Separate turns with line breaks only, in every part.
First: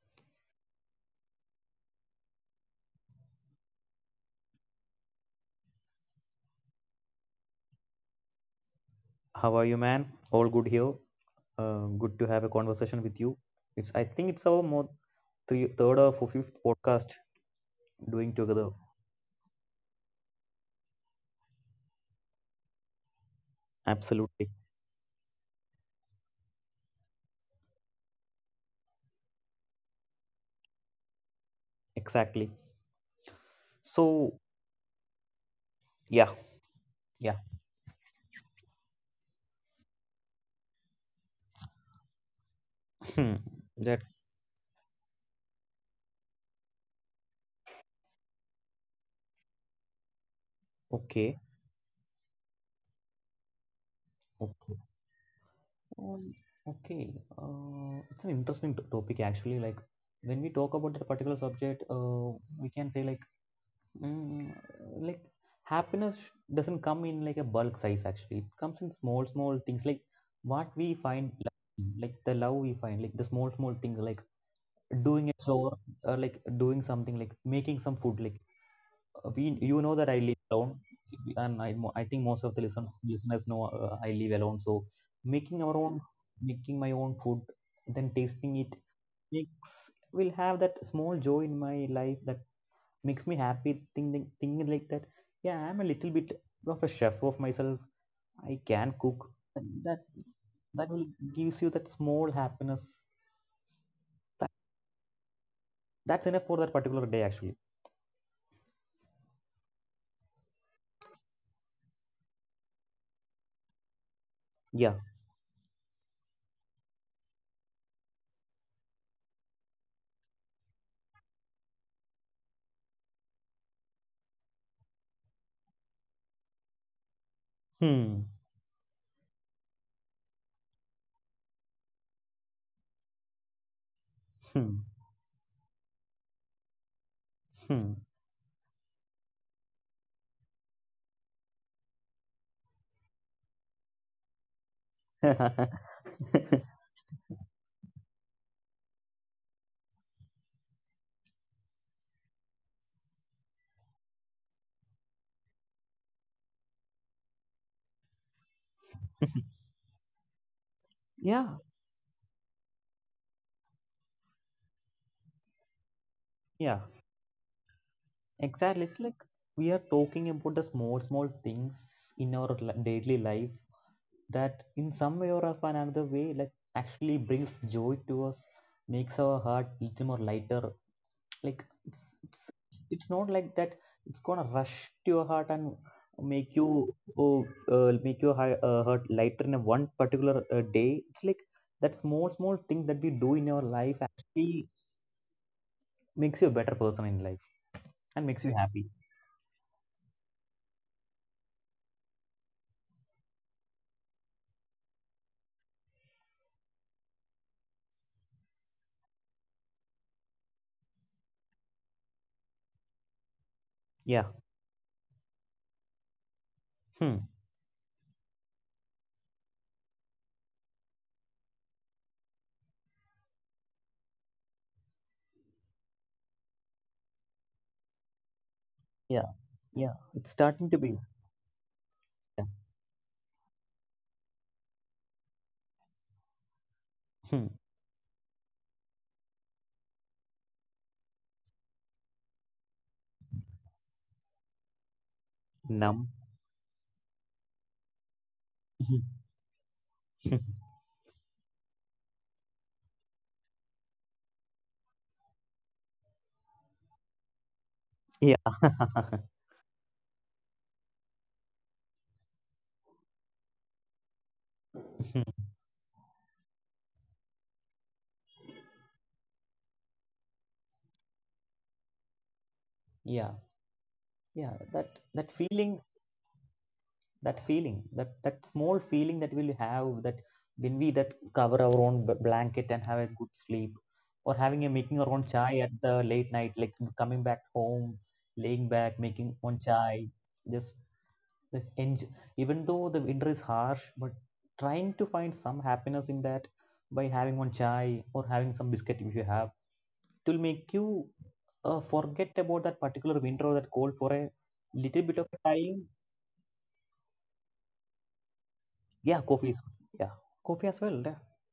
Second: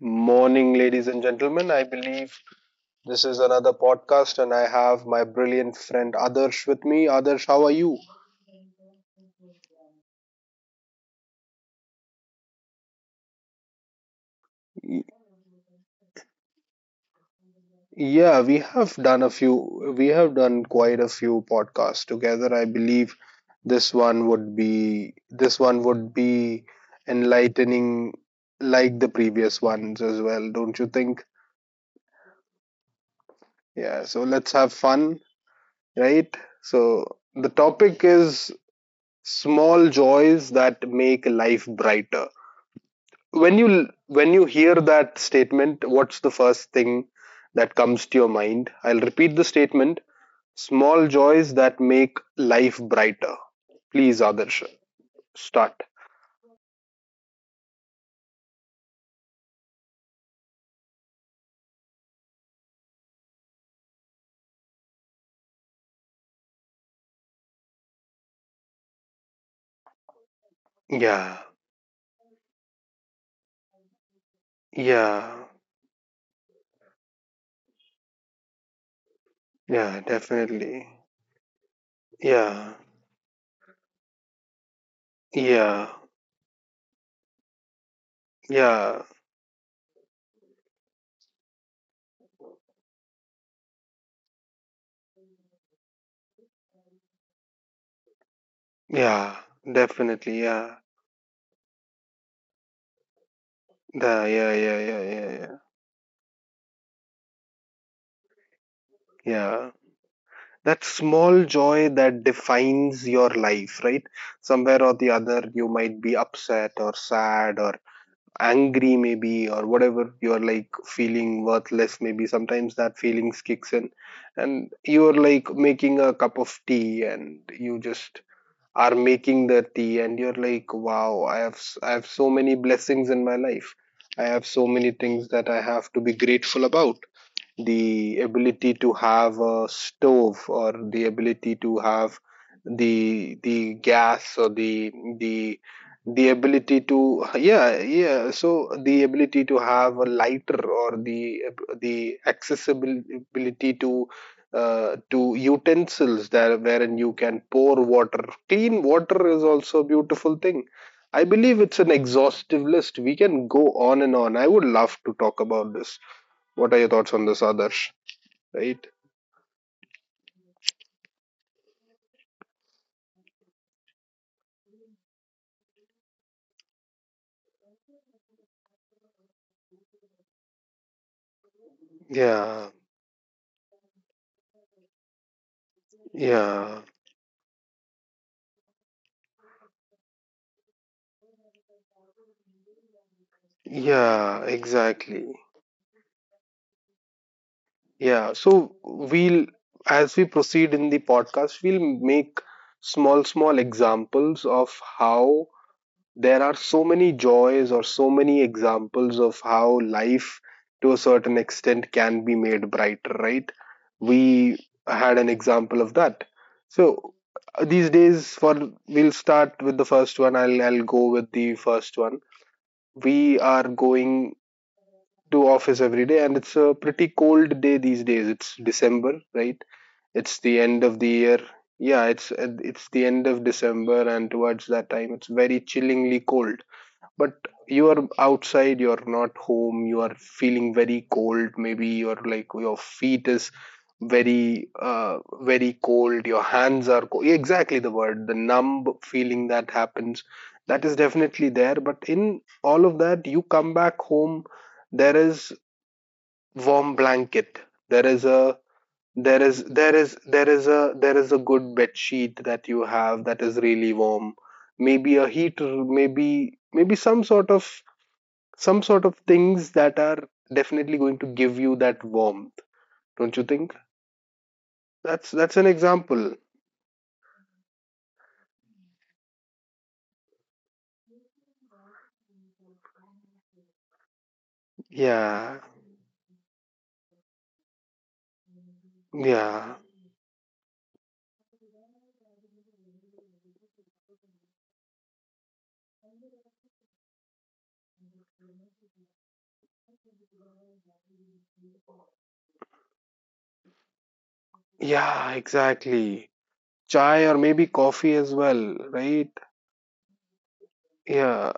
morning, ladies and gentlemen. I believe this is another podcast, and I have my brilliant friend Adarsh with me. Adarsh, how are you?
How are you, man? All good here. Good to have a conversation with you. It's I think it's our
Y-
third or fifth podcast doing
Yeah,
together.
we have done a few, we have done quite a few podcasts together. I believe this one
Absolutely,
would be, this one would be enlightening like the previous ones as well, don't you think?
exactly.
Yeah,
So
so let's have fun,
yeah,
right? So
yeah.
the topic is small joys that make life brighter.
Hmm.
when you
That's
when you hear that statement, what's the first thing that comes to your mind? I'll repeat the statement: small
okay.
joys that make life brighter. Please, Adarsh,
Okay.
start.
Um, okay. It's an interesting topic actually. Like when we talk about that particular subject, we can say like Mm, like happiness doesn't come in like a bulk size, actually it comes in small small things, like what we find
Yeah,
lovely, like the love we find, like the small small things like doing a
yeah,
chore or like doing something, like making some food, like we, you know
yeah,
that I live alone,
definitely.
and I think most of the
Yeah,
listeners know I live alone, so making our
yeah,
own making my own food, then tasting it,
yeah,
makes, will have that small joy in my life that makes me happy thinking, like that. Yeah, I'm a little bit of a chef of myself. I can cook.
yeah,
that
definitely. Yeah.
that will gives you that small happiness. that,
Yeah, yeah, yeah, yeah, yeah.
that's enough for that particular day, actually.
Yeah, that small joy that defines your life, right? Somewhere
Yeah.
or the other you might be upset or sad or angry, maybe, or whatever. You're like feeling worthless, maybe sometimes that feelings kicks in, and you're like making a cup of tea and you just
Hmm.
are making the tea, and you're like, wow, I have so many blessings in my life. I have so
Hmm.
many things that I have to be grateful about.
Hmm.
The ability to have a stove, or the ability to have the gas or the the ability to, yeah, yeah, so the ability to have a lighter, or the accessibility to, to utensils, there wherein you can pour water. Clean water is also a beautiful thing. I believe
Yeah,
it's an exhaustive list, we can go on and on. I would love to talk about this. What are your
yeah,
thoughts on this, Adarsh? Right?
exactly. It's like we are talking about the small small things in our daily life that in some way or of another way, like actually brings joy to us, makes our heart little more lighter, like it's it's
Yeah,
it's not like that it's gonna rush to your heart and make you,
yeah,
oh, make your heart lighter in a one particular day. It's like that small small thing that we do in our life
yeah,
actually
exactly.
makes you a better person in life
Yeah,
and makes you
so
happy.
we'll, as we proceed in the podcast, we'll make small, small examples of how there are so many joys or so many examples of how life to a certain extent can be made brighter, right?
Yeah.
We had an example of that. So,
Hmm.
these days, for we'll start with the first one. I'll go with the first one. We are going to office every day, and it's a pretty cold day. These days it's December,
Yeah,
right?
yeah,
It's
it's
the
starting
end
to
of
be.
the year. Yeah, it's
Yeah.
it's the end of December, and towards that time it's very chillingly cold. But
Hmm.
you are outside, you are not home, you are feeling very cold. Maybe your, like, your feet is very, very
Numb.
cold, your hands are cold. Exactly, the word, the numb feeling that happens, that is definitely there. But in all of that, you come back home. There is warm blanket, there is
Yeah.
a, there is there is there is a good bed sheet that you have that is really warm. Maybe a heater, maybe maybe some sort of some sort of things that are definitely going to give you that warmth, don't
Yeah,
you think?
yeah, that,
that's
that
that's an
feeling
example.
that feeling that small feeling that we'll have, that when we, that cover our own blanket and have a good sleep, or having, a making our own chai
Yeah,
at the late night, like coming back home, laying back, making own
yeah,
chai, just enjoy. Even though the winter is harsh, but trying to find some happiness in that by having one chai or having some biscuit, if you have it, will make you forget about that particular winter or that cold for a little bit
yeah,
of time.
exactly. Chai, or maybe coffee as well,
Yeah,
right?
coffee is, yeah, coffee as well. Yeah,
Yeah,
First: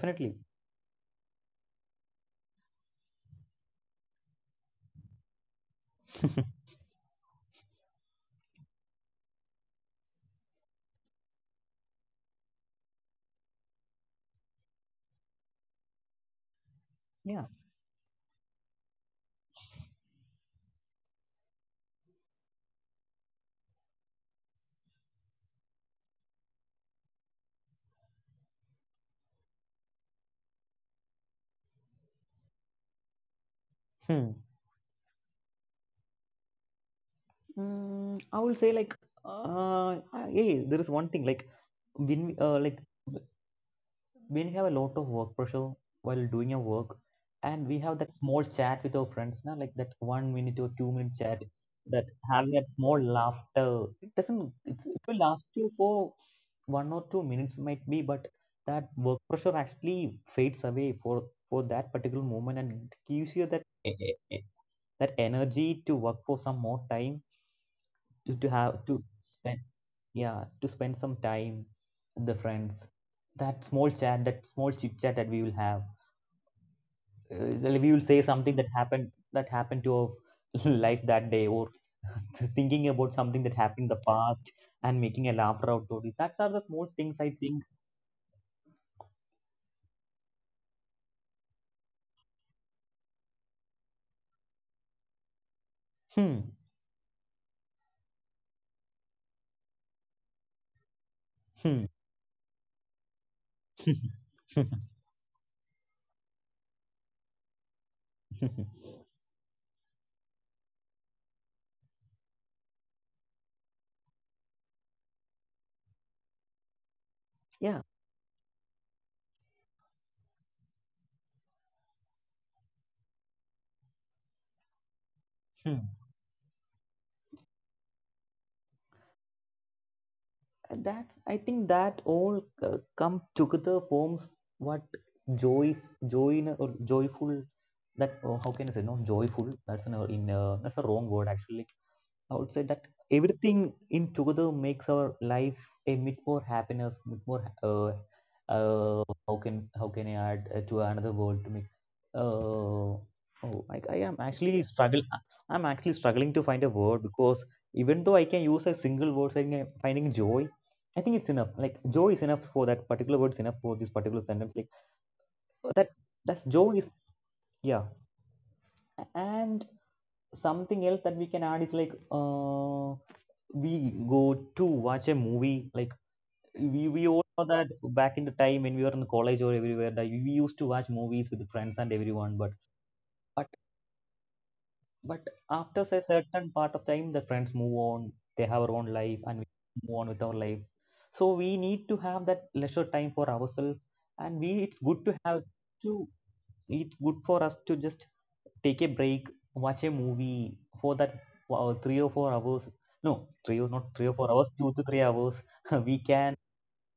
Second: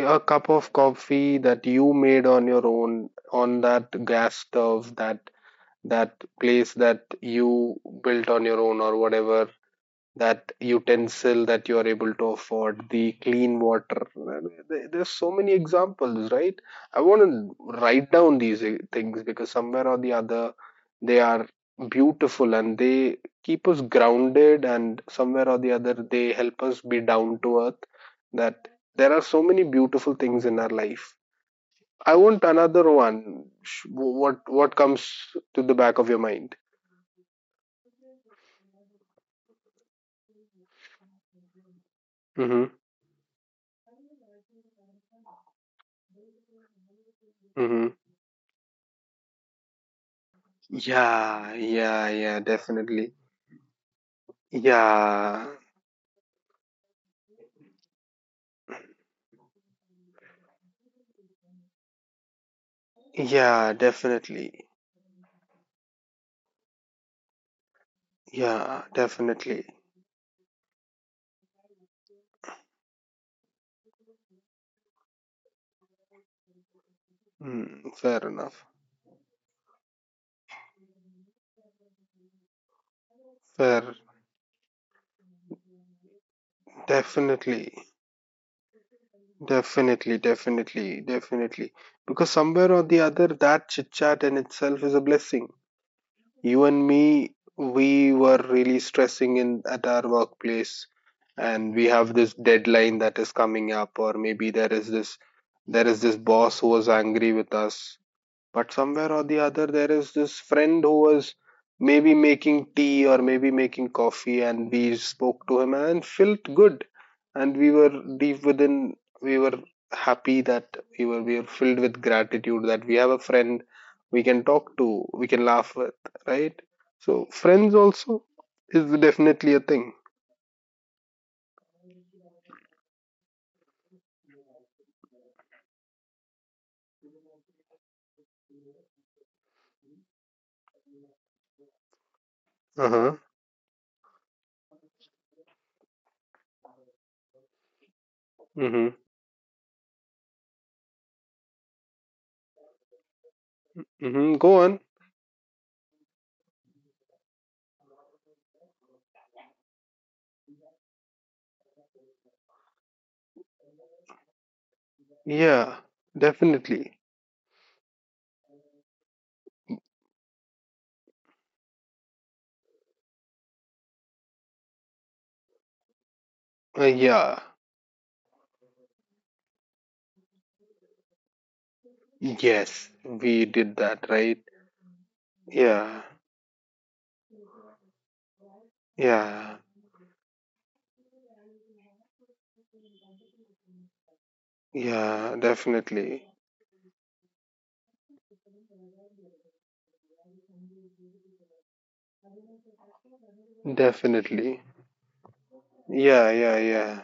a cup of coffee that you made on your own, on that gas stove, that place that you built on your own or whatever, that utensil that you are able to afford, the clean water. There's so many examples, right? I want
Yeah.
to write down these, things, because somewhere or the other, they are beautiful and they keep us grounded, and somewhere or the other, they help us be down to earth. That there are so many beautiful things in our life. I want another one.
Hmm.
What comes to the back of your mind?
I will say like yeah, there is one thing like when
Mm-hmm.
w- when we have a lot of work pressure while doing your work, and we
Mm-hmm.
have that small chat with our friends now, like that 1 minute or 2 minute chat,
Yeah,
that
yeah, yeah,
having that small
definitely.
laughter, it doesn't it's, it will
Yeah,
last you for 1 or 2 minutes might be, but that work pressure actually fades away for that particular moment, and it gives you that
yeah, definitely.
that energy to work for some more time, to
Yeah,
have to spend,
definitely.
yeah, to spend some time with the friends. That small chat, that small chit chat that we will have, like we will say
Fair
something
enough.
that happened to our life that day, or thinking about something that happened in
Fair.
the past and making a laughter out of it, that's are the small things, I think.
Definitely. Definitely, definitely, definitely. Because somewhere or the other, that chit chat in itself is a blessing.
Hmm.
You and me, we were really stressing in at our workplace, and we have this deadline that is coming up, or maybe there
Hmm.
is this there is this boss who was angry with us. But somewhere or the other, there is this friend who was maybe making tea or maybe making coffee, and we spoke to him and felt good. And we were deep within, we were happy that we were filled with gratitude that we have a friend we can talk to, we can laugh
Yeah,
with, right? So, friends also is definitely a thing.
that's, I think, that all come together forms what joy, in a, or joyful, that oh, how can I say, not joyful, that's an, in that's a wrong word actually. Like, I would say
Uh
that
huh.
everything in together makes our life a bit more happiness, bit more
Mm hmm.
uh, how can I add to another goal to make? Uh, oh, I
Mm
am
hmm. Go
actually
on.
struggle. I'm actually struggling to find a word, because even though I can use a single word saying finding joy, I think it's enough. Like, joy is enough for that particular word, is enough for this particular sentence. Like
Yeah,
that. That's, joy is,
definitely.
yeah. And something else that we can add is like we go to watch a movie, like we all
Yeah.
know that back in the time when we were in college or everywhere, that we used to watch movies with friends and everyone, but
Yes, we
but
did that, right?
but after
Yeah,
a certain part of time the friends move on, they have our own life, and we
yeah,
move on with our life, so we need to have that leisure time for ourselves, and we it's good to
yeah,
have to
definitely,
it's good for us to just take a break, watch a movie for that 3 or 4 hours, no, three or not 3 or 4 hours,
definitely.
2 to 3 hours, we
Yeah,
can
yeah, yeah.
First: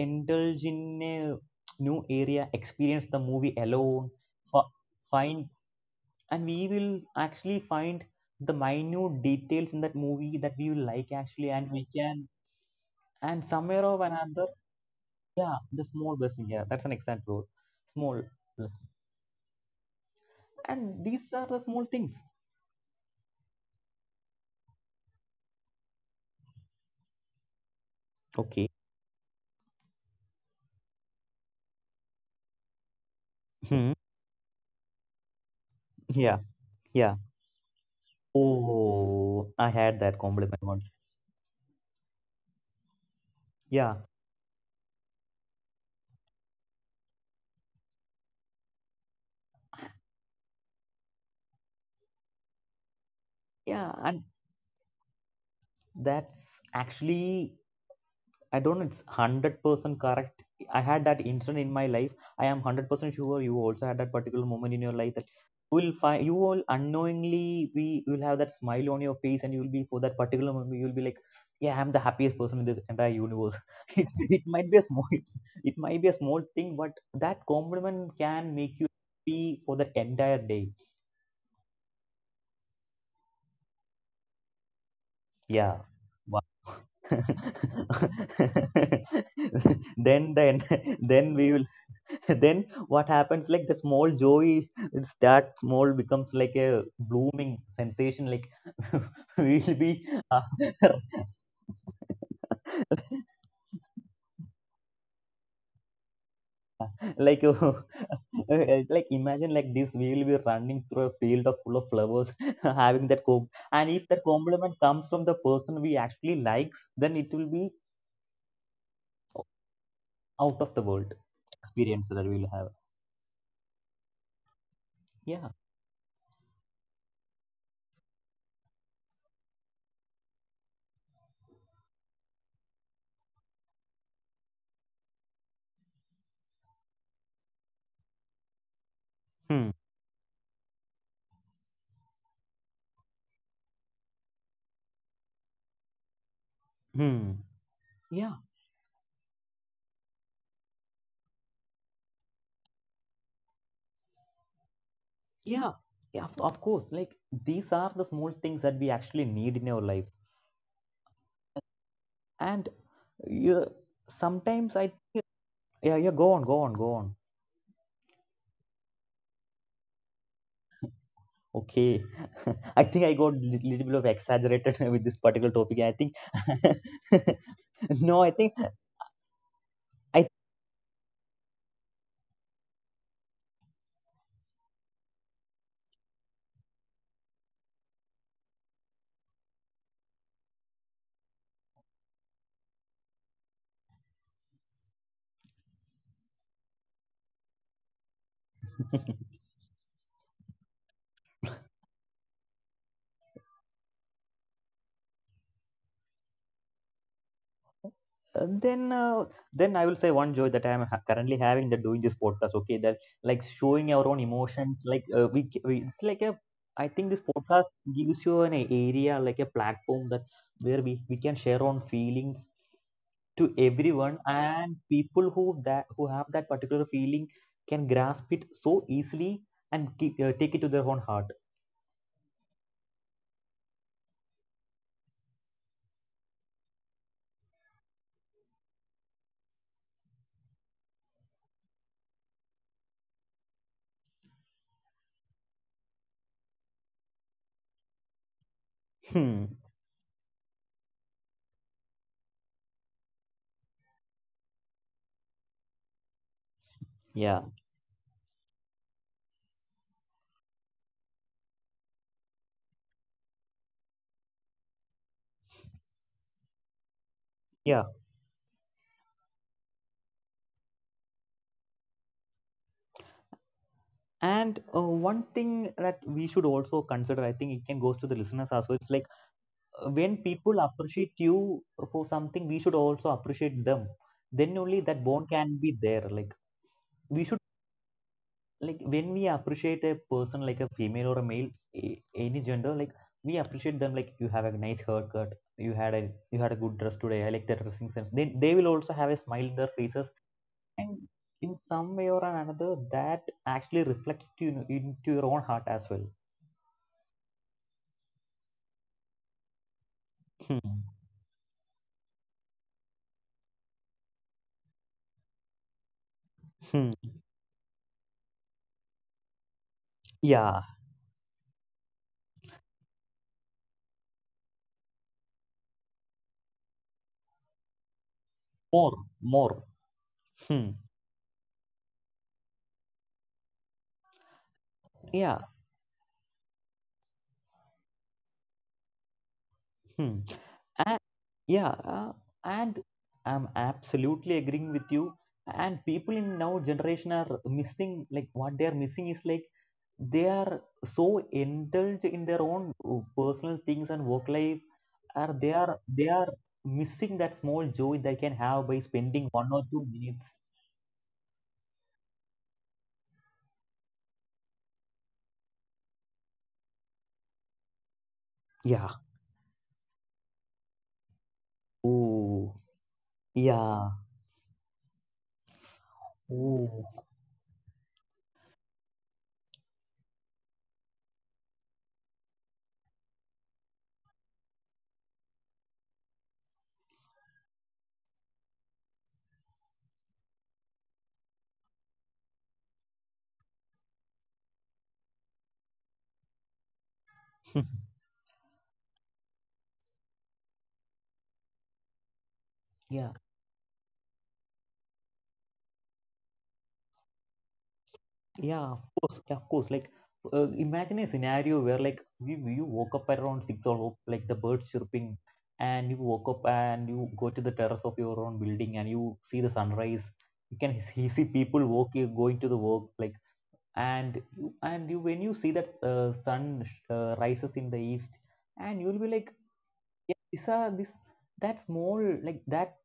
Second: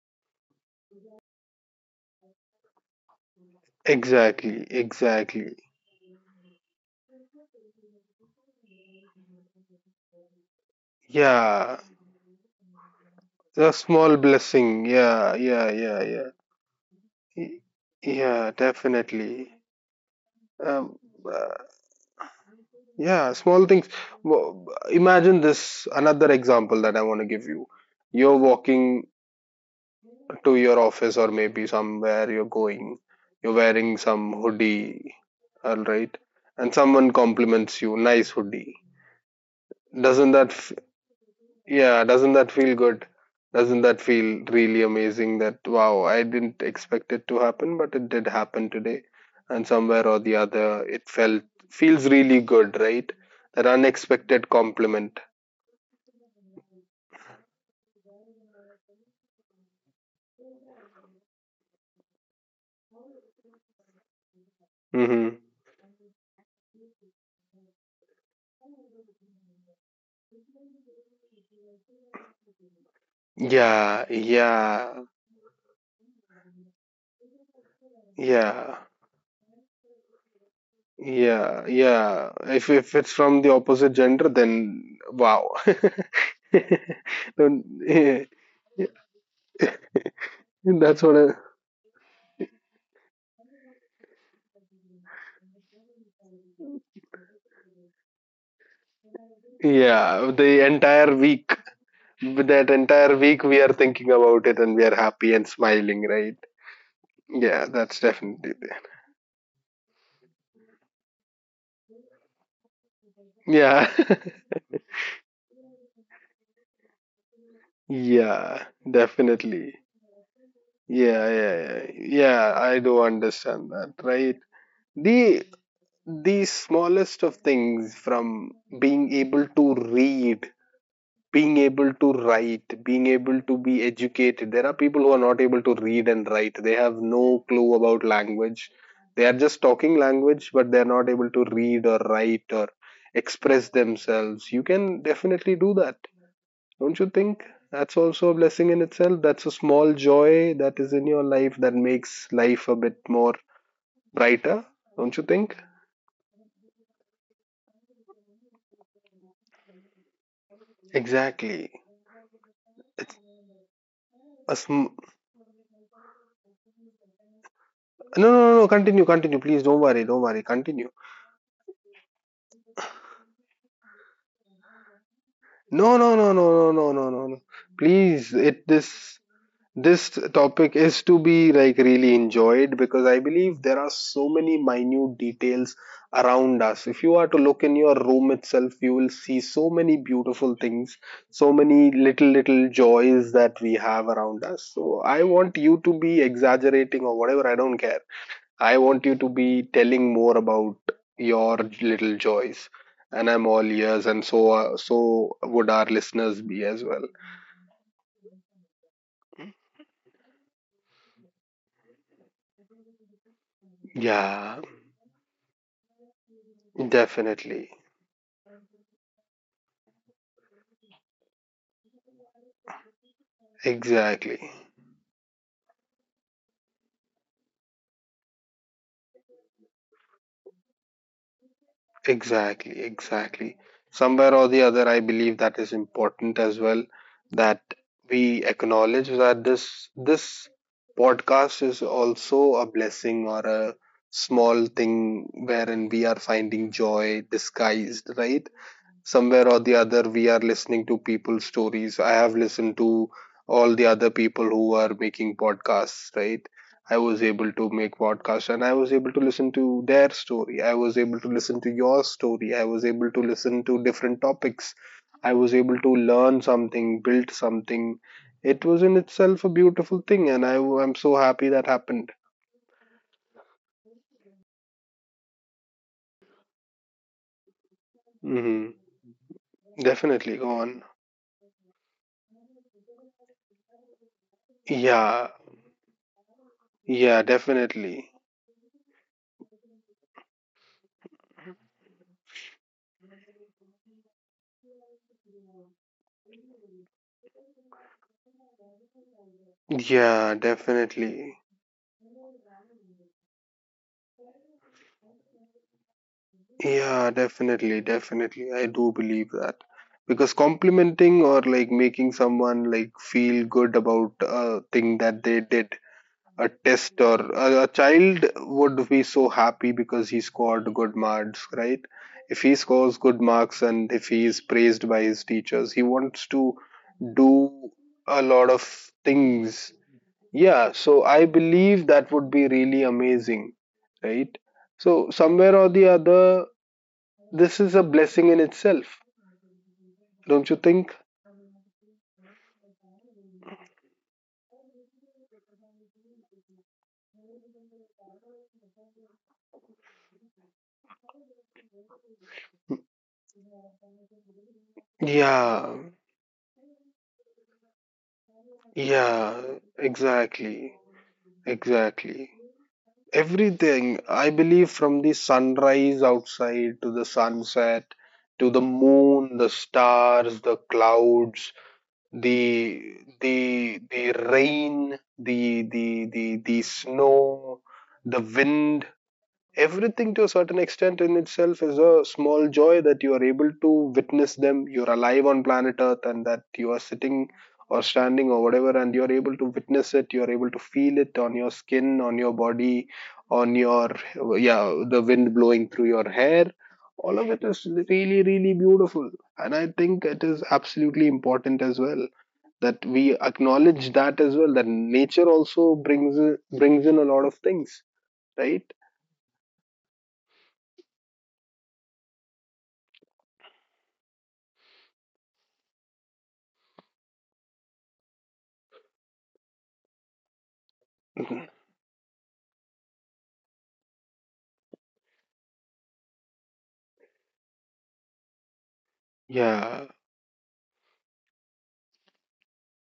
indulge in a new area, experience the movie alone,
Exactly,
f- find,
exactly.
and we will actually find the minute details in that movie that we will like actually, and
Yeah,
we can, and
a
somewhere or
small
another,
blessing. Yeah,
yeah,
yeah,
the
yeah,
small
yeah.
blessing, yeah, that's an exact word,
Y-
small
Yeah,
blessings,
definitely. Um,
and these are
uh,
the small things.
yeah, small things. Imagine this another example that I want to give you. You're
Okay.
walking to your office or maybe somewhere you're going, you're
Hmm.
wearing some hoodie, all right,
Yeah.
and someone
Yeah.
compliments you, nice hoodie.
Oh, I had that
Doesn't that,
compliment
f-
once.
Yeah, doesn't that feel good? Doesn't that
Yeah.
feel really amazing that, wow, I didn't expect it to happen, but it did happen today. And somewhere or the other, it feels really good, right? That
Yeah, and
unexpected compliment.
that's actually, I don't know, it's 100% correct. I had that incident in my life. I am 100% sure you also had that particular moment in your life, that
Mm-hmm.
you will find, you will unknowingly be, you will have that smile on your face, and you will be, for that particular moment you will be like, yeah, I'm the happiest person in this entire universe.
Yeah,
it, it might be a
yeah,
small it, it might be a small thing, but that compliment can make
yeah.
you happy for that entire day.
Yeah, yeah. If it's from the opposite gender, then wow.
Yeah.
Then, yeah, yeah.
then then
That's what.
then we will, then what happens, like, the small joy, it start small, becomes like a blooming sensation, like we'll be
Yeah,
uh,
with that entire week, we are thinking about it and we are happy and smiling, right?
like
Yeah, that's definitely there.
like, imagine like this, we will be running through a field of full of flowers, having that comp and
Yeah,
if that compliment comes from the person we actually likes, then it will be
yeah, definitely.
out of the world
Yeah, yeah, yeah.
experience that we'll
Yeah,
have.
I do understand that, right?
Yeah.
The the smallest of things, from being able to read, being able to write, being able to be educated. There are people who are not able to read and write. They have no clue about language. They are just
Hmm.
talking language, but they are not able to read or write or express themselves. You can definitely do that, don't you
Hmm.
think? That's also
Yeah,
a blessing in itself. That's a small joy that is in your life that makes life a bit more brighter, don't you think?
yeah, yeah, of course. Like, these are the small things that we actually need in our life.
Exactly.
And you
A
sometimes I
sm-
yeah, yeah, go on, go on, go on.
no, no, no, no. Continue, continue. Please don't worry, don't worry. Continue.
Okay. I think I got little bit of exaggerated with this particular topic. I
No,
think,
no, no, no, no, no, no, no, no.
no, I
Please,
think
it this this
I,
topic is to be like really enjoyed, because I believe there are so many minute details around us. If you are to look in your room itself, you will see so many beautiful things, so many little little joys that we have around us. So I want you to be exaggerating or whatever, I don't care. I want you to be telling more about your little joys, and I'm all ears, and so would our listeners be as well.
Uh, then uh, then I will say one joy that I am currently having, that doing this podcast, okay, that like showing our own
Yeah,
emotions, like we it's like a, I think this podcast
definitely,
gives you an area, like a platform that, where we can share on feelings to everyone,
exactly,
and people who that who have that particular feeling can grasp it so easily and take it to their own heart.
exactly, exactly. Somewhere or the other, I believe that is important as well. That we acknowledge that this podcast is also a blessing, or a small thing wherein we are finding joy disguised, right?
Hmm.
Somewhere or the other, we are listening to people's stories. I have listened to all the other people who are making podcasts, right? I was
Yeah,
able to make podcasts, and I was able to listen to their story. I was able to listen to your story. I was able to listen to different topics. I was able to learn something, build
yeah.
something. It was in itself a beautiful thing, and I am so happy that happened.
And one thing that we should also consider, I think it can goes to the listeners as
hmm
well. It's like when
Definitely, go
people
on.
appreciate you for something, we should also appreciate them, then only that
Yeah,
bond can be there, like
yeah,
we should,
definitely.
like when we appreciate a person, like a female or a male, any gender, like we appreciate them, like you have a nice haircut, you had a good dress today, I like that dressing sense, then they will also have a smile in their faces,
Yeah,
and
definitely.
in some way or another, that actually reflects to you into your own heart as well.
Yeah, definitely, definitely. I do believe that. Because
Hmm.
complimenting, or like making someone like feel good about a thing that they did, a
Hmm.
test, or a child would be so happy because he
Yeah,
scored good marks, right? If he scores good marks and if he is praised by his teachers, he wants to do a lot of
more, more.
things.
Hmm.
Yeah, so I believe that would be really amazing, right? So
Yeah.
somewhere or the other, this is a blessing in itself,
Hmm.
don't you think?
A- yeah, and I'm absolutely agreeing with you. And people in now generation are missing, like what they are missing is, like they are so indulged in their own personal things and work life. Are they
Yeah,
are they are missing that small joy they can have by spending
yeah,
1 or 2 minutes.
exactly, exactly. Everything, I believe, from the sunrise outside to the sunset, to the
Yeah.
moon, the stars, the clouds,
Oh.
the the
Yeah.
the rain, the
Oh.
snow, the wind, everything to a certain extent in itself is a small joy that you are able to witness them. You're alive on planet earth, and that you are sitting or standing or whatever, and you're able to witness it, you're able to feel it on your skin, on your body, on your, yeah, the wind blowing through your hair. All of it is really really beautiful, and I think it is absolutely important as well, that we
Yeah.
acknowledge that as well, that nature also brings in a lot of things, right?
Yeah, of course, yeah, of course. Like, imagine a scenario where, like you woke up at around 6 or like the birds chirping, and you woke up and you go to the terrace of your own building, and you see the sunrise. You can see people walking, going to the work, like and you when you see that sun rises in the east, and you'll be like,
Yeah.
yeah, these are this, that small, like that,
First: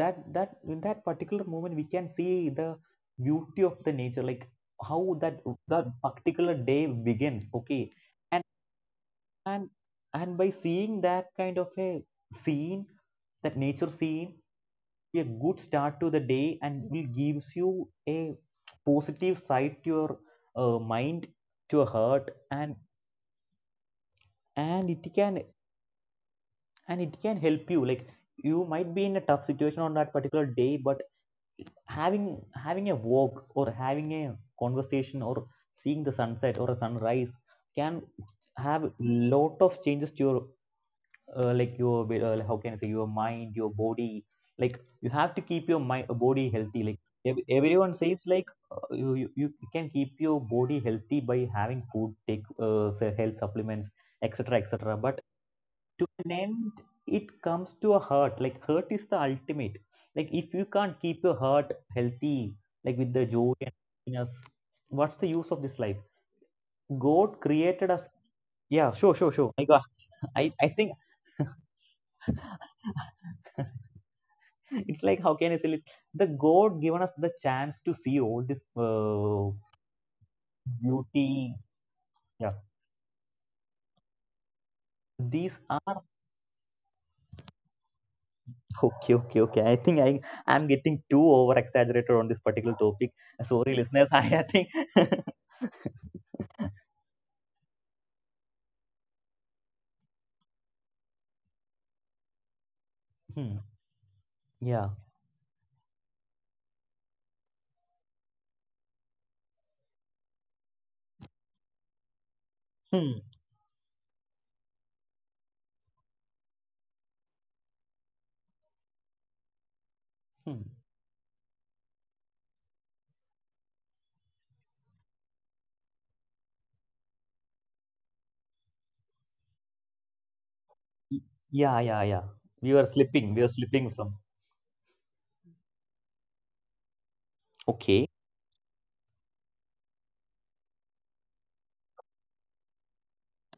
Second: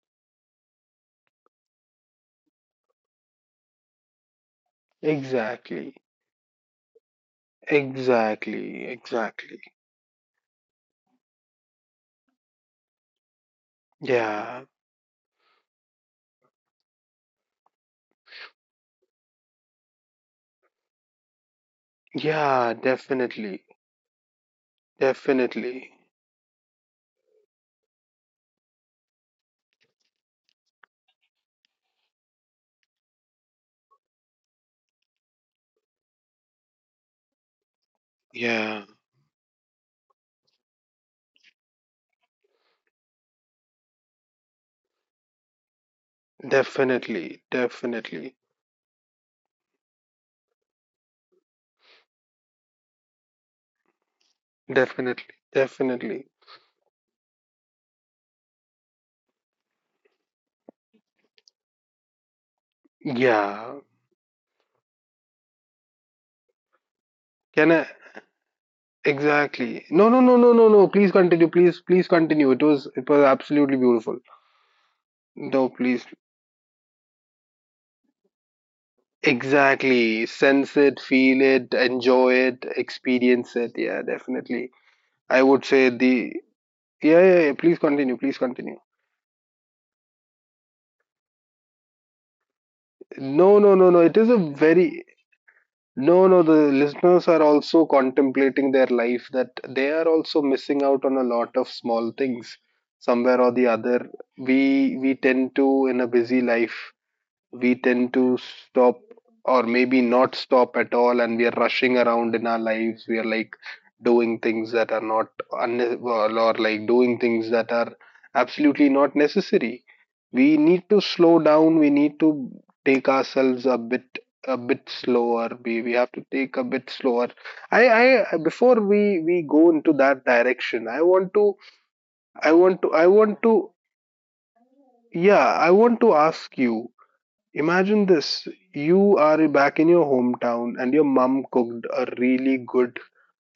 that in that particular moment we can see the beauty of the nature, like how that,
Exactly,
that particular day begins, okay. and
exactly, exactly.
and and by seeing that kind of a scene, that nature scene,
Yeah,
be a good start to the day and will gives you a positive side to your mind, to your heart.
yeah,
and
definitely,
and it can
definitely.
and it can help you, like, you might be in a tough situation on that particular day, but having having a walk or having a conversation or seeing the sunset or a sunrise can
Yeah,
have lot of changes to your like your how can I say, your mind, your body. Like, you have to keep your mind, body healthy. Like,
definitely,
everyone says,
definitely,
like you can keep your body healthy by having food, take say, health supplements, etc., etc. But
definitely,
to
definitely.
an end, it comes to a heart. Like, heart is the ultimate. Like, if you can't keep your heart healthy, like, with the joy and
Yeah,
happiness, what's the use of this life? God
can I?
created us. Yeah, sure, sure, sure, I got.
Exactly. No, no, no,
I
no,
I
no, no.
think.
Please continue. Please, please continue. It was absolutely beautiful.
It's like, how can I
No,
say it?
please.
The God given us the chance to see all this uh,
Exactly. Sense it, feel
beauty.
it, enjoy
Yeah,
it, experience it. Yeah, definitely. I
these
would say
are,
the. Yeah, yeah, yeah. Please continue. Please continue.
okay, okay, okay. I think I'm getting too over exaggerated on this particular topic.
No,
Sorry,
no, no, no.
listeners.
It
I,
is a
I think.
very, no, no.
Hmm,
The listeners are also contemplating their life that they are also missing out on a lot of small things somewhere or the other.
yeah.
We tend to, in a busy life, we tend to stop, or maybe not stop at all, and we are rushing around in our lives. We
Hmm,
are like doing things that are not or like doing things that are absolutely not necessary. We
hmm.
need to slow down. We need to take ourselves a bit, a bit slower. We have to take a bit slower. I I Before we go into that direction, I
Y-
want to
Yeah, yeah, yeah.
I
We were
want to I
slipping. We
want
were
to
slipping from.
yeah I want to ask you,
Okay.
imagine this. You are back in your hometown and your mom cooked a really good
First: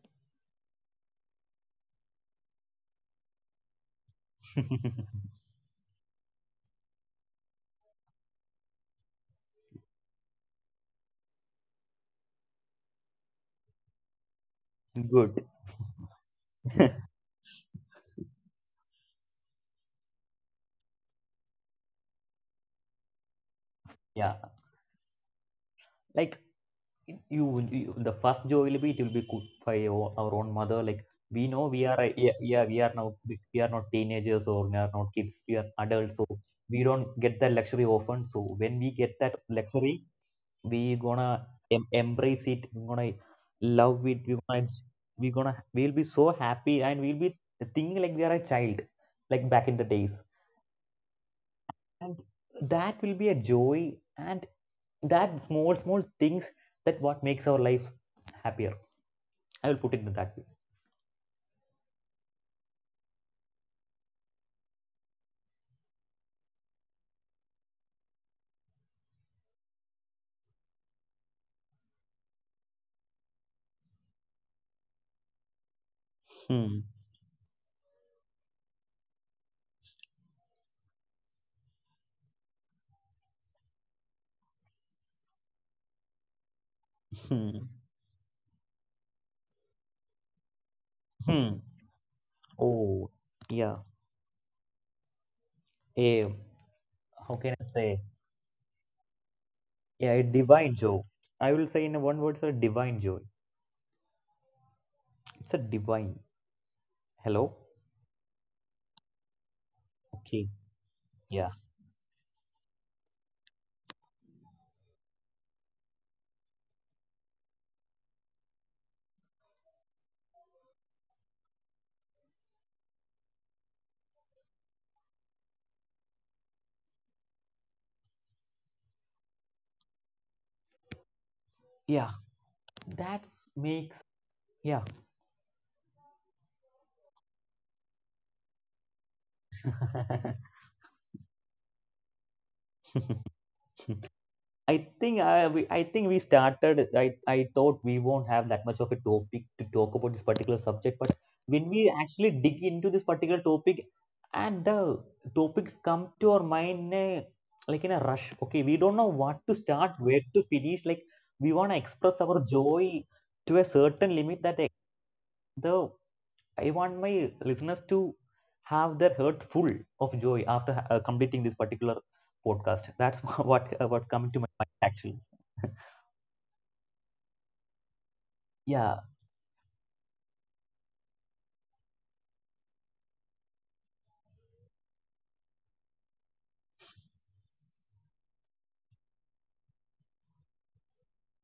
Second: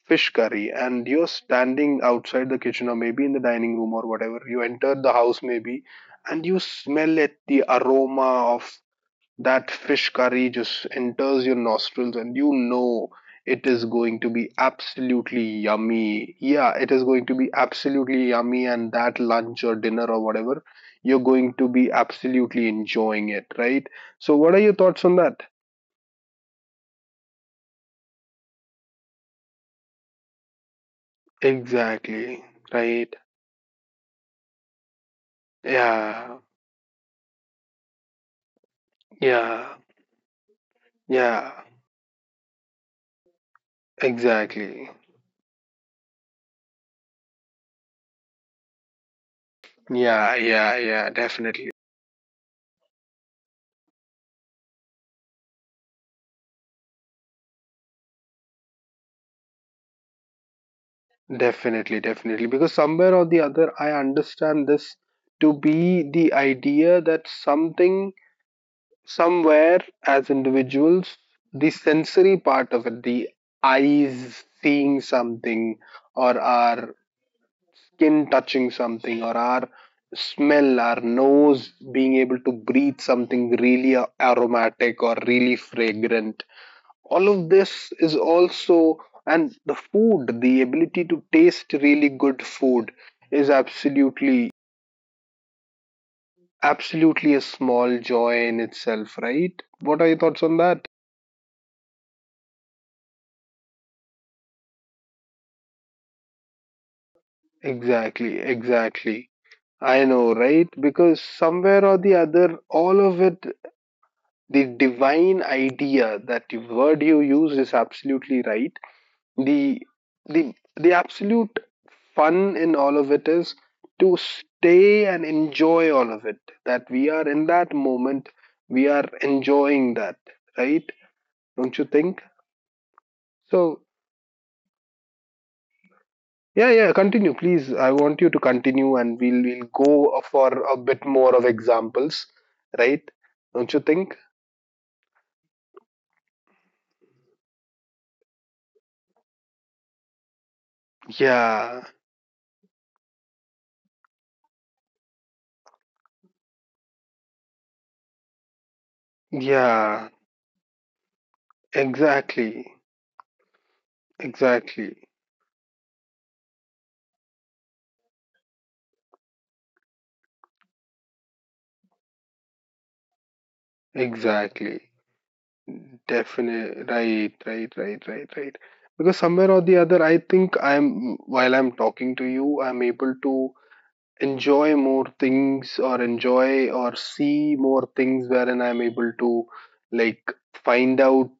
fish curry, and you're standing outside the kitchen or maybe in the dining room or whatever. You enter the house, maybe, and you smell it, the aroma of that fish curry just enters your nostrils, and you know it is going to be absolutely
Good.
yummy. Yeah, it is going to be absolutely yummy, and that lunch or dinner or whatever, you're going to be absolutely enjoying it, right? So,
Yeah.
what are your thoughts on that?
Like, you, you the first joy will be, it will be cooked by our own mother. Like, we know yeah,
Exactly,
yeah, we are now,
right?
we are not teenagers or we are not kids, we are adults, so
Yeah,
we don't get that luxury often, so when we get that
yeah,
luxury, we gonna
yeah,
embrace it, we gonna love it, we gonna
exactly.
we gonna we'll be so happy, and we'll be thinking like we are a child, like back in the days,
Yeah, yeah, yeah, definitely.
and that will be a joy, and that small things, that what makes our life happier, I will put it in that way.
Definitely, definitely. Because somewhere or the other, I understand this to be the idea that something, somewhere, as individuals, the sensory part of it, the eyes seeing something, or
Hmm.
our skin touching something, or our smell, our nose being able to breathe something really aromatic or really fragrant, all of
Hmm.
this is also, and the food, the ability to
Hmm.
taste really good food,
Oh,
is
yeah.
absolutely
A
absolutely a
How can I
small
say?
joy in itself, right? What are
Yeah,
your
a
thoughts on
divine
that?
joy. I will say in a one word, it's a divine joy. It's a divine. Hello.
Exactly, exactly. I know,
Okay.
right? Because
Yeah.
somewhere or the other, all of it, the divine idea, that the word you used is absolutely right. The the the absolute fun in all of it is to stay and enjoy all of it, that we are in that moment, we are enjoying that, right? Don't you
Yeah.
think?
That
So
makes. Yeah.
yeah, yeah, continue please. I want you to continue, and we'll go for a bit more of examples, right? Don't you think?
I think we started. I thought we won't have that much of a topic to talk about this particular subject, but when
Yeah,
we actually dig into this particular topic, and the topics come to our mind in a, like in a rush. Okay, we don't know what to start,
yeah,
where to finish. Like, we want to express our
exactly,
joy to a certain limit that
exactly,
the I want my listeners to have their heart full of joy after completing this particular podcast. That's what, what's coming to my mind
exactly.
actually.
Definitely, right, right, right, right, right.
Yeah.
Because somewhere or the other, I think I'm, while I'm talking to you, I'm able to enjoy more things or enjoy or see more things, wherein I'm able to, like, find out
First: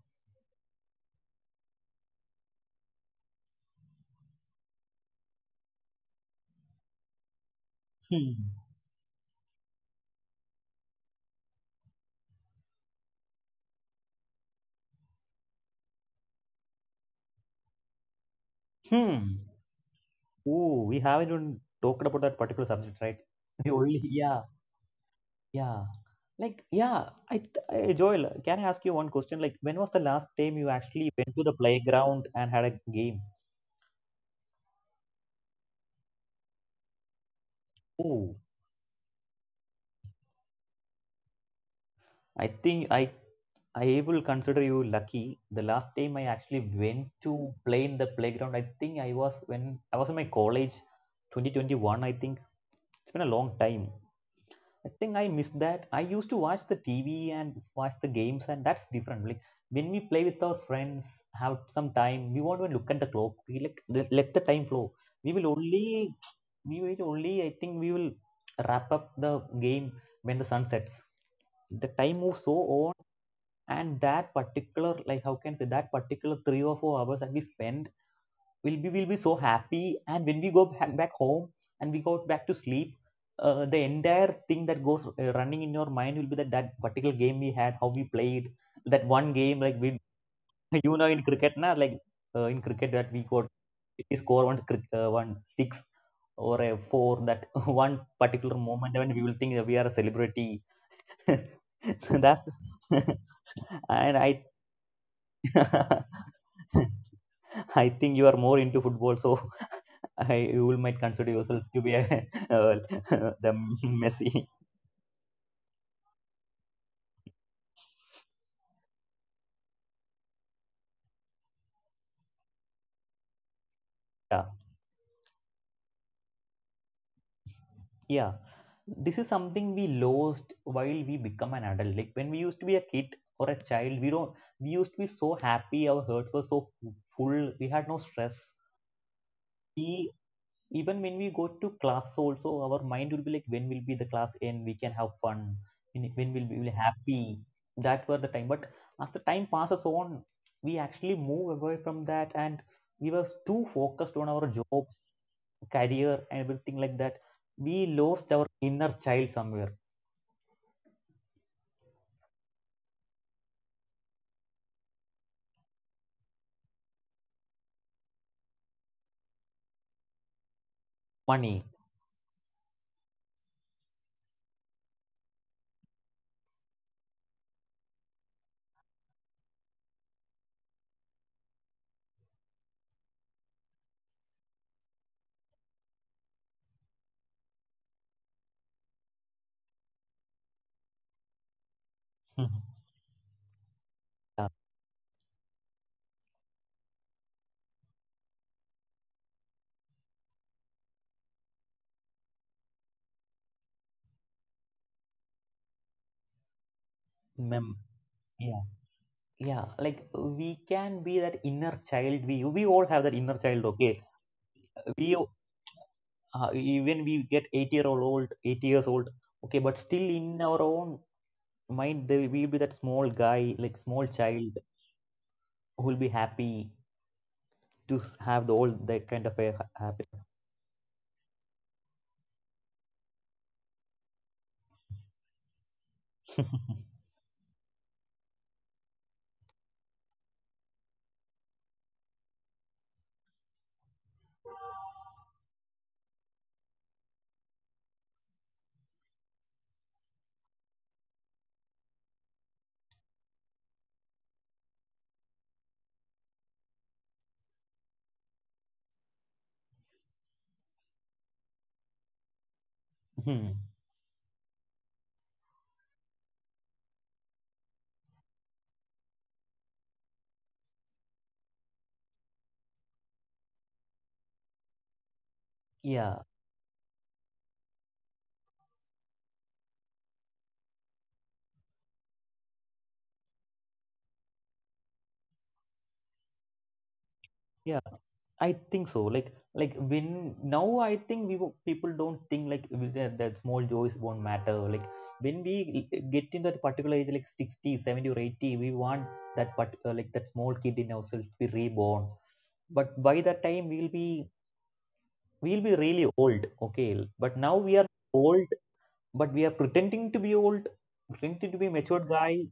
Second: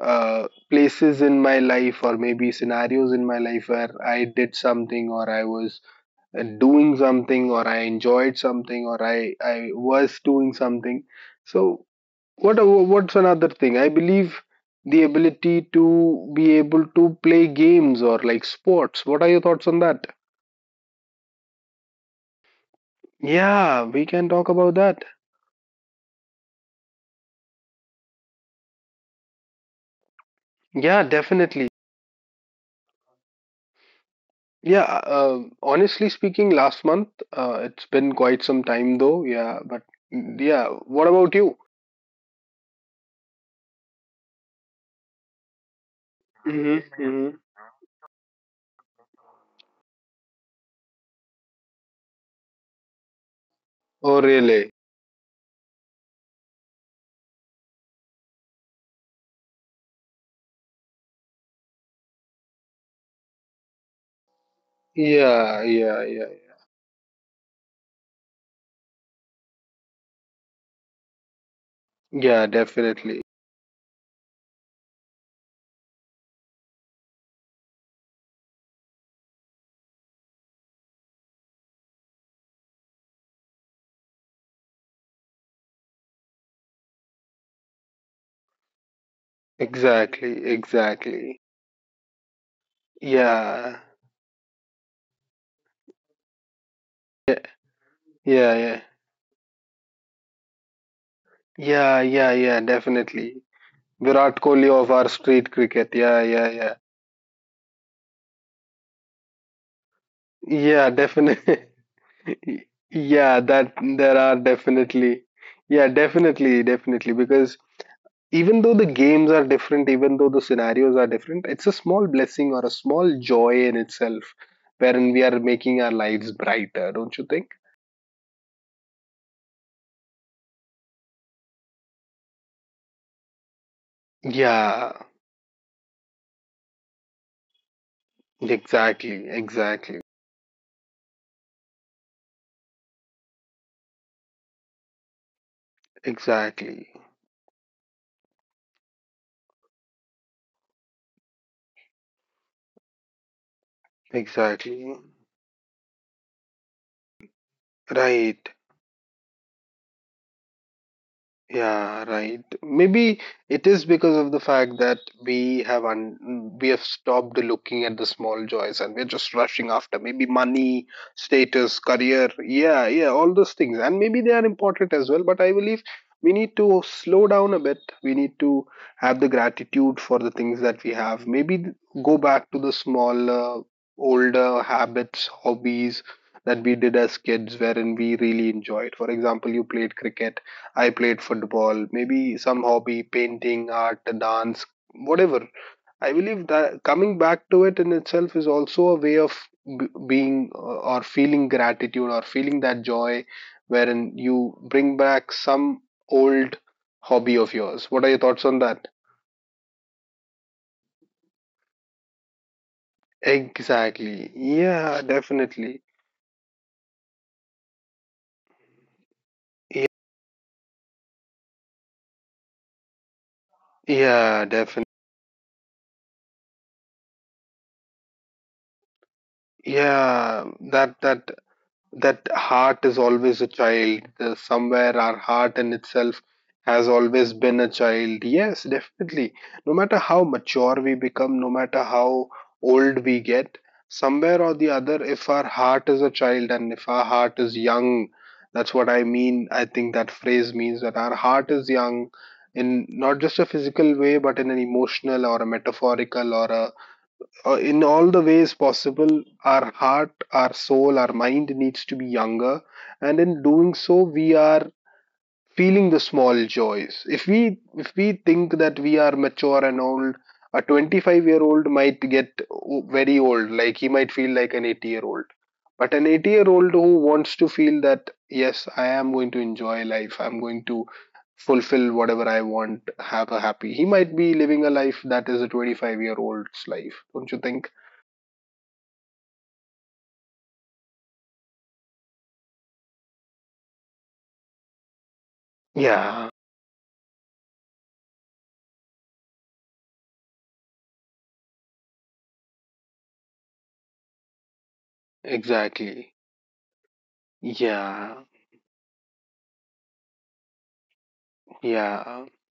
places in my life or maybe scenarios in my life where I did something or I was doing something or I enjoyed
Hmm.
something or I was doing something. So what what's another thing? I believe the ability to be able to play games or like sports. What are
Hmm.
your thoughts on that?
Oh, we haven't even talked about that particular subject, right? We
Yeah,
only,
we can
yeah,
talk about that.
yeah, like, yeah. I Joel, can I ask you one question? Like, when was the last time you
Yeah,
actually went to the
definitely.
playground and had a game?
Yeah, honestly speaking, last month, it's been quite
Oh,
some time though. Yeah, but yeah, what about you?
I think I will consider you lucky. The last time I actually
hmm
went
hmm
to play in the playground, I think I was when I was in my college, 2021. I think it's been a long time.
Oh, really?
I think I miss that. I used to watch the TV and watch the games, and that's different. Like, when we play with our friends, have some time, we won't even look at the clock. We, like, let the time flow. We will
Yeah, yeah,
only.
yeah.
We will only. I think we will wrap up the game when the sun sets. The time moves
Yeah,
so on,
definitely.
and that particular, like, how can I say, that particular 3 or 4 hours that we spend, we'll be so happy, and when we go back, home, and we go back to sleep, the entire thing that goes running in your mind will be that particular game we had, how we played that one game, like, we,
Exactly,
you know, in
exactly.
cricket, na, like in cricket, that we got,
Yeah,
we score one six or a four, that one
yeah,
particular
yeah.
moment when we will think that we are a celebrity.
Yeah, yeah,
That's
yeah, definitely.
and I.
Virat Kohli of our street cricket. Yeah, yeah, yeah.
I think you are more into football, so you will
Yeah,
might consider
definitely.
yourself to be a, uh,
Yeah,
the
that there are
Messi.
definitely. Yeah, definitely, definitely. Because even though the games are different, even though the scenarios are different, it's a small blessing or a small joy in itself,
Yeah,
wherein we are making our lives brighter, don't you think?
yeah. This is something we lost while we become an adult. Like, when we used to be a kid or a child, we don't. We used to
Yeah,
be so happy. Our hearts were so full. We had no stress.
exactly, exactly,
We, even when we go to class also, our mind will be like, when will be the class end, we can have fun, when will we be
exactly,
happy, that were the time, but as the time passes on, we actually move away from that, and we were too focused on our
exactly.
jobs, career, and everything like that, we lost
Right.
our inner child somewhere.
Yeah, right. Maybe it is because of the fact that we have stopped looking at the small joys, and we're just rushing after maybe money,
Money.
status, career. Yeah, yeah, all those things. And maybe they are important as well, but I believe we need to slow down a bit. We need to have the gratitude for the things that we have. Go back to the smaller, older habits, hobbies that we did as kids wherein we really enjoyed. For example, you played cricket, I played football, maybe some
Mhm.
hobby, painting, art,
Yeah.
dance, whatever. I believe that coming back to it in itself is also a way of being or feeling gratitude or feeling that joy, wherein you bring back some old hobby of
Mem-
yours. What are your thoughts on that?
yeah, yeah, like, we can be that inner child, we all have that inner child, okay.
Exactly. Yeah,
We,
definitely.
even we get 80-year old, 80 years old, okay, but still in our own mind there will be that small guy, like, small
Yeah,
child,
definitely.
who will be happy to have the all that kind of a happiness.
Yeah, that that heart is always a child. Somewhere our heart in itself has always been a child. Yes, definitely. No matter how mature we become, no matter how old we get, somewhere or the other, if our heart is a child and if our heart is young, that's what I mean. I think that phrase means that our heart is young, in not just a physical way, but in an emotional or a metaphorical or a in all the ways possible. Our heart, our soul, our mind needs to be younger, and in doing so, we are feeling the small joys. If we think that we are mature and old, a 25-year-old might get very old, like he might feel like an 80-year old. But an
Yeah.
80-year-old who wants to feel that, yes, I am going to enjoy life, I'm going to fulfill whatever I want, have a happy, he might be living a life that is a 25-year old's life, don't you think?
Yeah, I think so. Like, when now I think people don't think like with that, small joys won't matter. Like, when we get
Yeah,
in that particular age like 60, 70, or 80, we want that part, like, that small kid in ourselves to be reborn. But by that time we'll be really
exactly.
old. Okay. But now we are
Yeah,
old, but we are pretending to be old, pretending to be matured
yeah,
guy,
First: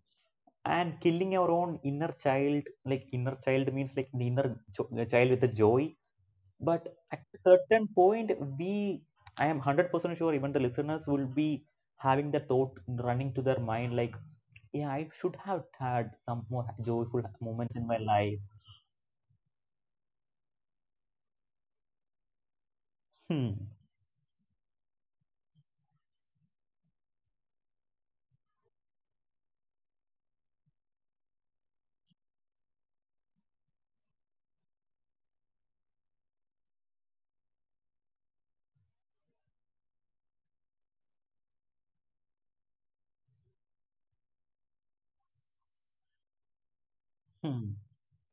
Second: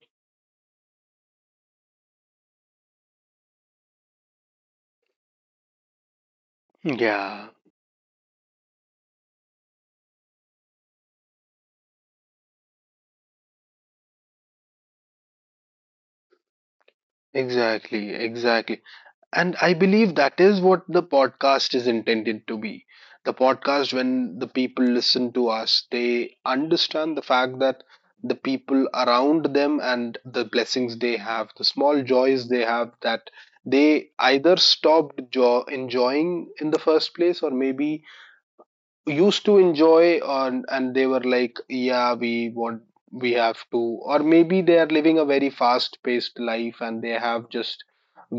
and killing our own inner child. Like, inner child means, like, the inner child with the joy. But at a
yeah,
certain point, we, I am 100% sure even the listeners will be having the thought running to their mind, like, yeah, I should have had some more joyful moments in my
exactly,
life.
exactly. And I believe that is what the podcast is intended to be. The
Hmm.
podcast, when the people listen to us, they understand the fact that the people around them and the blessings they have, the small joys they have, that they either stopped jo enjoying in the first place, or maybe used to enjoy on, and they were like, yeah, we want, we have to, or maybe they are living a very fast paced life and they have
Hmm.
just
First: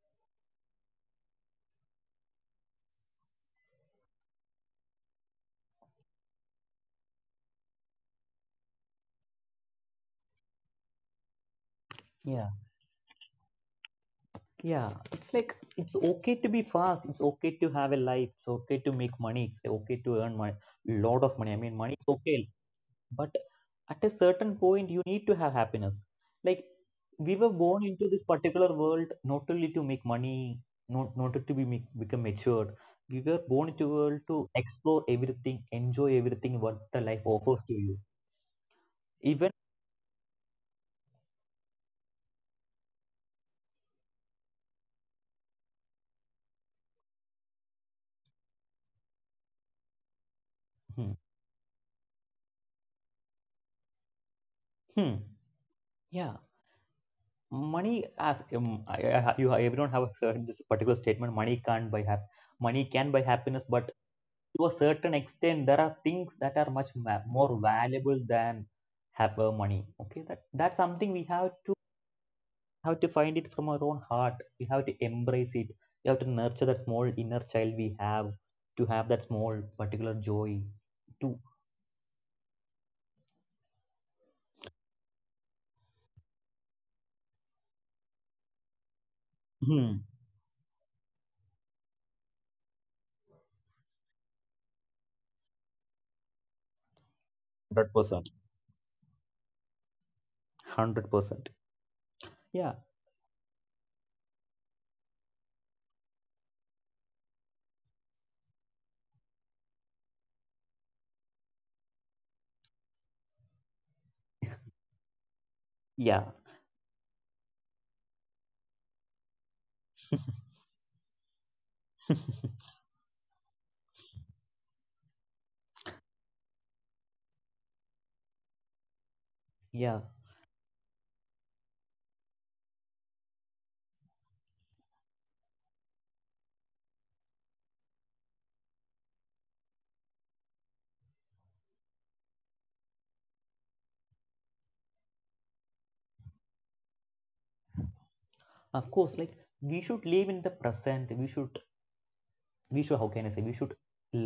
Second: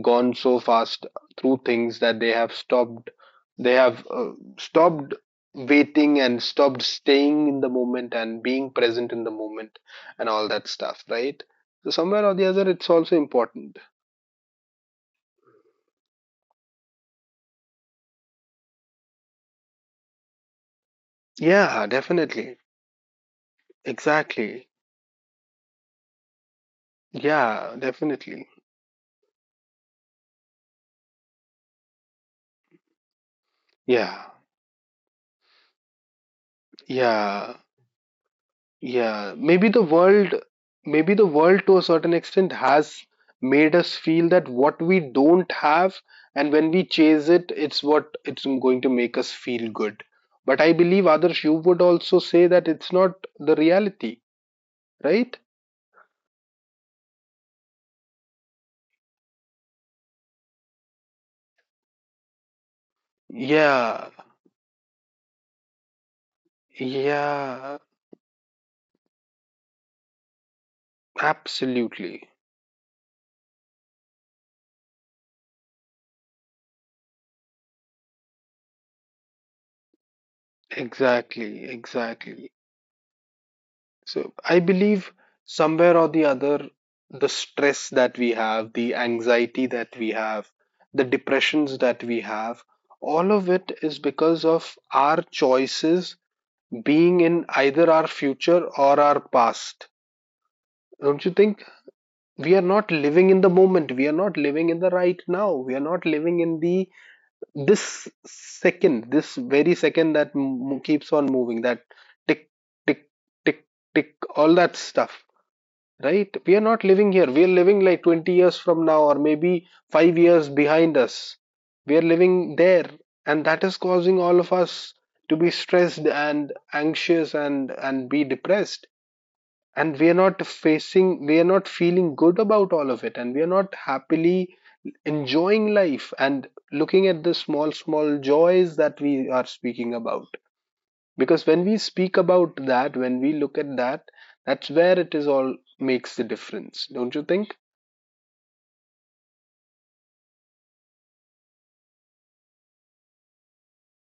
gone so fast through things that they have stopped, they have stopped waiting and stopped staying in the moment and being present in the moment and all that stuff, right? So somewhere or
Yeah.
the other, it's also important.
Yeah. It's like, it's okay to be fast. It's okay to have a life. It's okay to make money. It's okay to earn my lot of money. I mean, money
Yeah,
is okay.
definitely.
But at a certain
Exactly.
point, you need to have happiness. Like, we were
Yeah,
born into this
definitely.
particular world not only to make money, not to be make, become matured. We were born into a world to
Yeah,
explore everything, enjoy everything what the life offers
yeah.
to you,
Yeah,
even.
maybe the world to a certain extent has made us feel that what we don't have, and when we chase it, it's what it's going to make us feel good. But I
Hmm,
believe, Adarsh, you would also say that it's not the reality,
hmm,
right?
yeah. Money as, you, everyone have heard this particular statement, money can't buy money can buy happiness, but
Yeah,
to a certain extent there are things that are much more
yeah,
valuable than have money, okay, that that's something we have to
absolutely.
have to find it from our own heart. We have to embrace it, we have to nurture that small inner child, we have to have that small particular joy to.
Exactly, exactly. So I believe somewhere or the other, the stress that we have, the anxiety
Hmm.
that we have, the depressions that we have, all of it is because of our choices being in either our
100%
future or our past. Don't you
100%.
think? We
Yeah,
are not living in the moment. We are not living in the right now. We are not living in the this second, this very second that keeps on moving, that tick, tick, tick, tick, all that stuff,
yeah,
right? We are not living here, we are living like 20 years from now, or maybe 5 years behind us, we are living there, and that is causing all of us to be stressed and anxious and be depressed,
yeah.
and we are not facing, we are not feeling good about all of it, and we are not happily enjoying life and looking at the small small joys that we are speaking about, because when we speak about that, when we look at that, that's where it is all makes the difference, don't you think?
Of course, like, we should live in the present, we should how can I say, we should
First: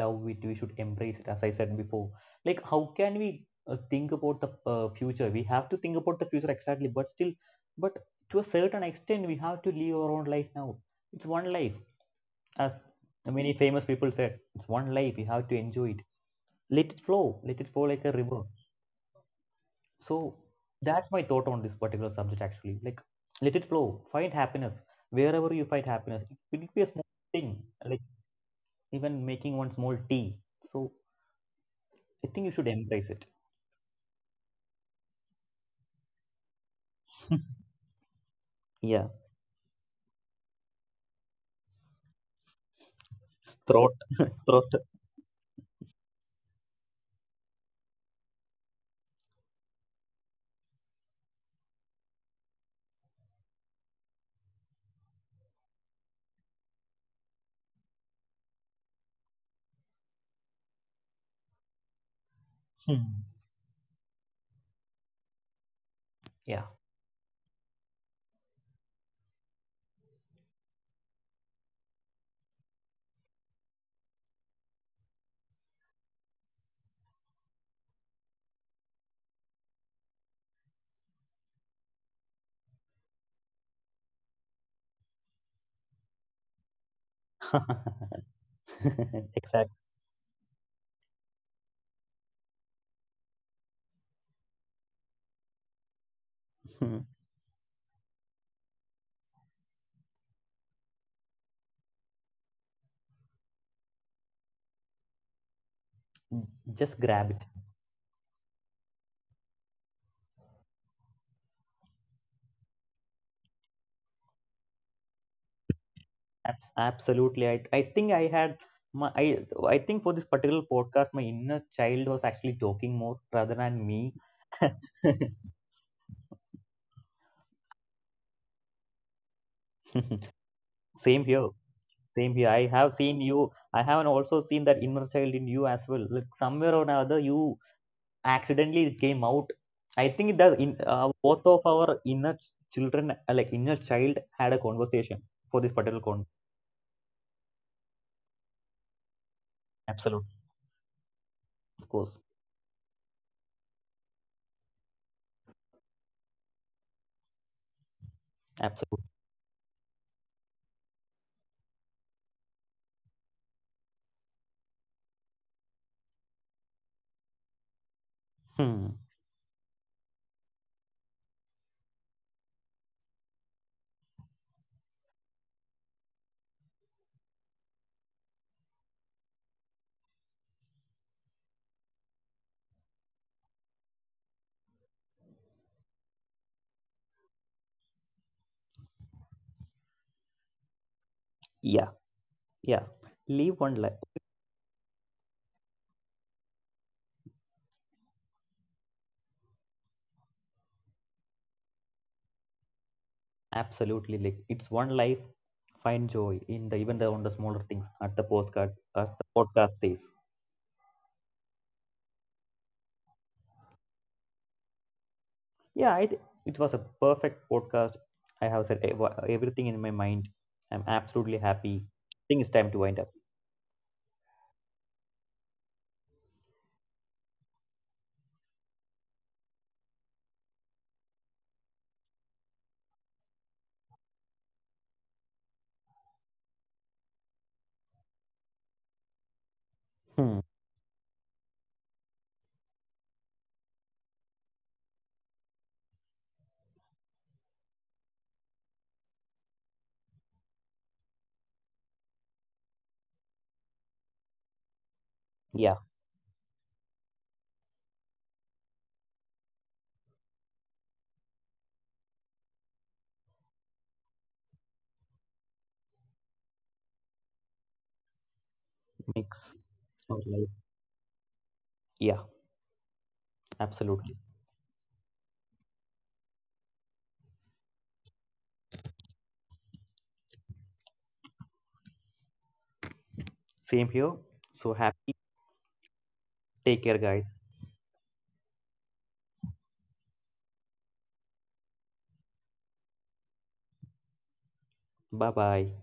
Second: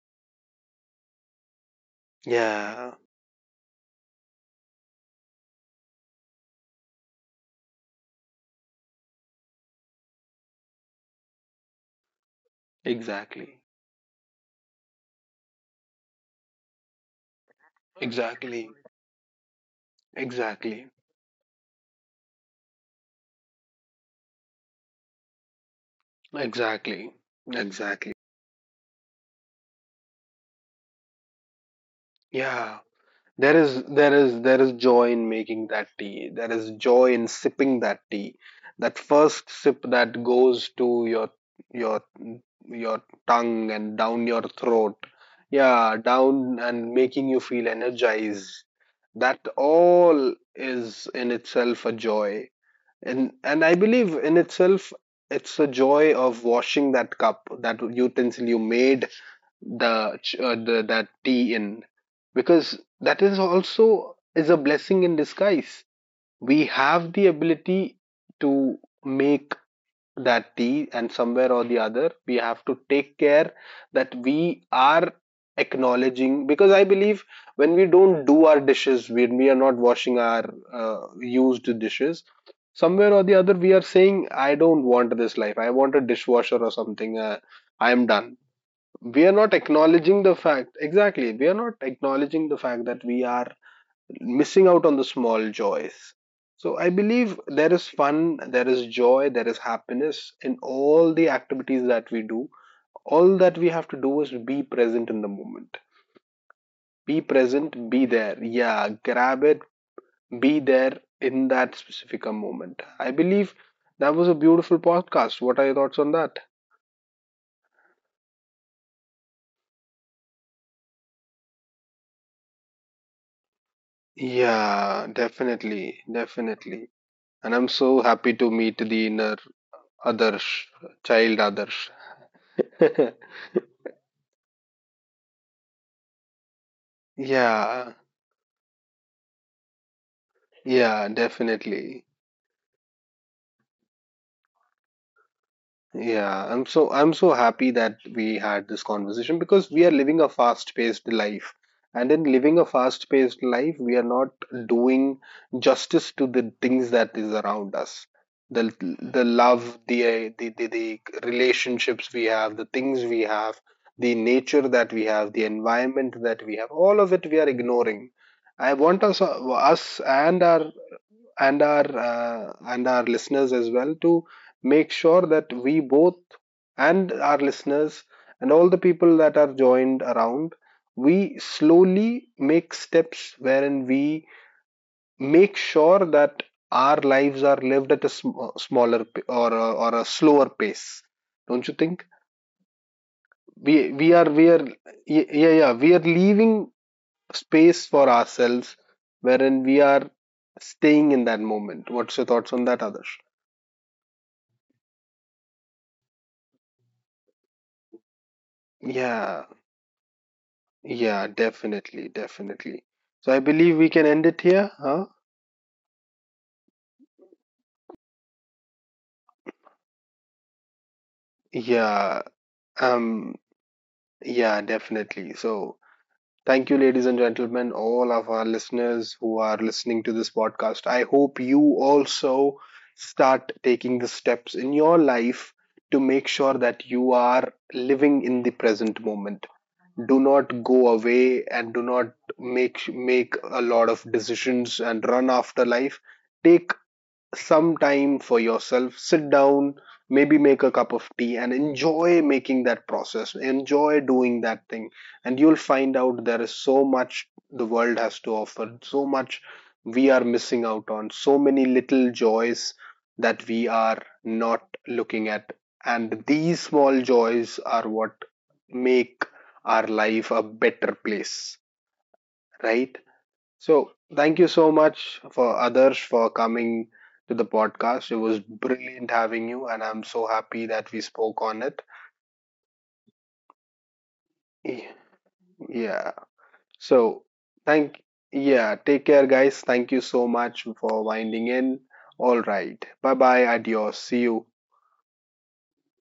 love it, we should embrace it, as I said before. Like, how
Yeah,
can we think about the future, we have to think about the future, exactly, but still, but to a certain extent, we have to live our own life now. It's one life, as many
exactly,
famous people said, it's one life, you have to enjoy it, let it flow, let it flow like a river.
exactly,
So,
exactly,
that's my thought on this particular subject actually. Like, let it flow. Find happiness. Wherever you find happiness. It will be a small
exactly,
thing. Like,
exactly.
even making one small tea. So, I think you
Yeah.
should embrace it.
There is joy in making that tea. There is joy in sipping that tea. That
Yeah.
first sip that goes to your your tongue and
Throat.
down your
Throat.
throat. Yeah, down and making you feel energized. That all is in itself a joy. And I believe in itself it's a joy of washing that cup, that utensil you made the, the, that tea in, because that
Hmm.
is also is a blessing in disguise. We
Yeah.
have the ability to make that tea, and somewhere or the other we have to take care that we are acknowledging, because I believe when we don't do our dishes, when we are not washing our used dishes, somewhere or the other we are saying, I don't want this life, I want a dishwasher or something, I am done. We are not
Exactly.
acknowledging the fact, exactly, we are not acknowledging the fact that we are missing out on the small joys. So I
Hmm.
believe there is fun, there is joy, there is happiness in all the activities that we do. All that we have to do is be present in the moment.
Just
Be
grab it.
present, be there, yeah, grab it, be there in that specific moment. I believe that was a beautiful podcast. What are your thoughts on that?
Absolutely. I think I had my, I think for this particular podcast my inner child was actually talking more rather than me.
Yeah, definitely, definitely. And I'm so happy to meet the inner others,
Same
child
here.
others.
Same here. I have seen you. I haven't also seen that inner child in you as well. Like, somewhere or another, you
Yeah,
accidentally it came out. I think that in
yeah,
both of
definitely.
our inner children, like, inner child, had a conversation for this particular con.
Yeah, I'm so, I'm so happy that we had this conversation, because we are living a
Absolutely,
fast-paced life.
of
And in
course.
living a fast-paced life, we are not doing justice to the things that is around us. The the
Absolutely.
love, the the relationships we have, the things we have, the nature that we have, the environment that we have, all of it we are ignoring. I
Hmm.
want us and our, and our listeners as well, to make sure that we both and our listeners and all the people that are joined around, we slowly make steps wherein we make sure that our lives are lived at a smaller or a slower pace, don't you
Yeah.
think?
Yeah. Live
we
one life.
we are we are yeah, yeah, yeah, we are leaving space for ourselves wherein we are staying in that moment. What's your thoughts on that, others?
Absolutely. Like, it's one life. Find joy in the, even the, on the smaller things. At the postcard, as the
Yeah,
podcast says.
yeah, definitely, definitely. So I believe we can end it here, huh?
Yeah, it was a perfect podcast. I have said everything in my mind. I'm absolutely happy.
Yeah,
I think it's time to wind up.
um, yeah, definitely. So thank you, ladies and gentlemen, all of our listeners who are listening to this podcast. I hope you also start taking the steps in your life to make sure that you are living in the present moment. Do
Hmm.
not go away and do not make a lot of decisions and run after life. Take some time for yourself, sit down, maybe make a cup of tea and enjoy making that process, enjoy doing that thing, and you'll
Yeah,
find out there is so much the world has to offer, so much we are missing out on, so many little joys that we are not looking at, and these small joys are what make
mix
our life
our
a
life.
better place,
Yeah,
right? So
absolutely.
thank you so much for others for coming to the podcast. It was brilliant having you, and I'm so happy that we spoke on it.
Same here. So
Y-
happy.
Yeah.
Take care,
So
guys.
thank, yeah. Take care, guys. Thank you so much for winding in. All right. Bye bye. Adios. See you.
Bye bye.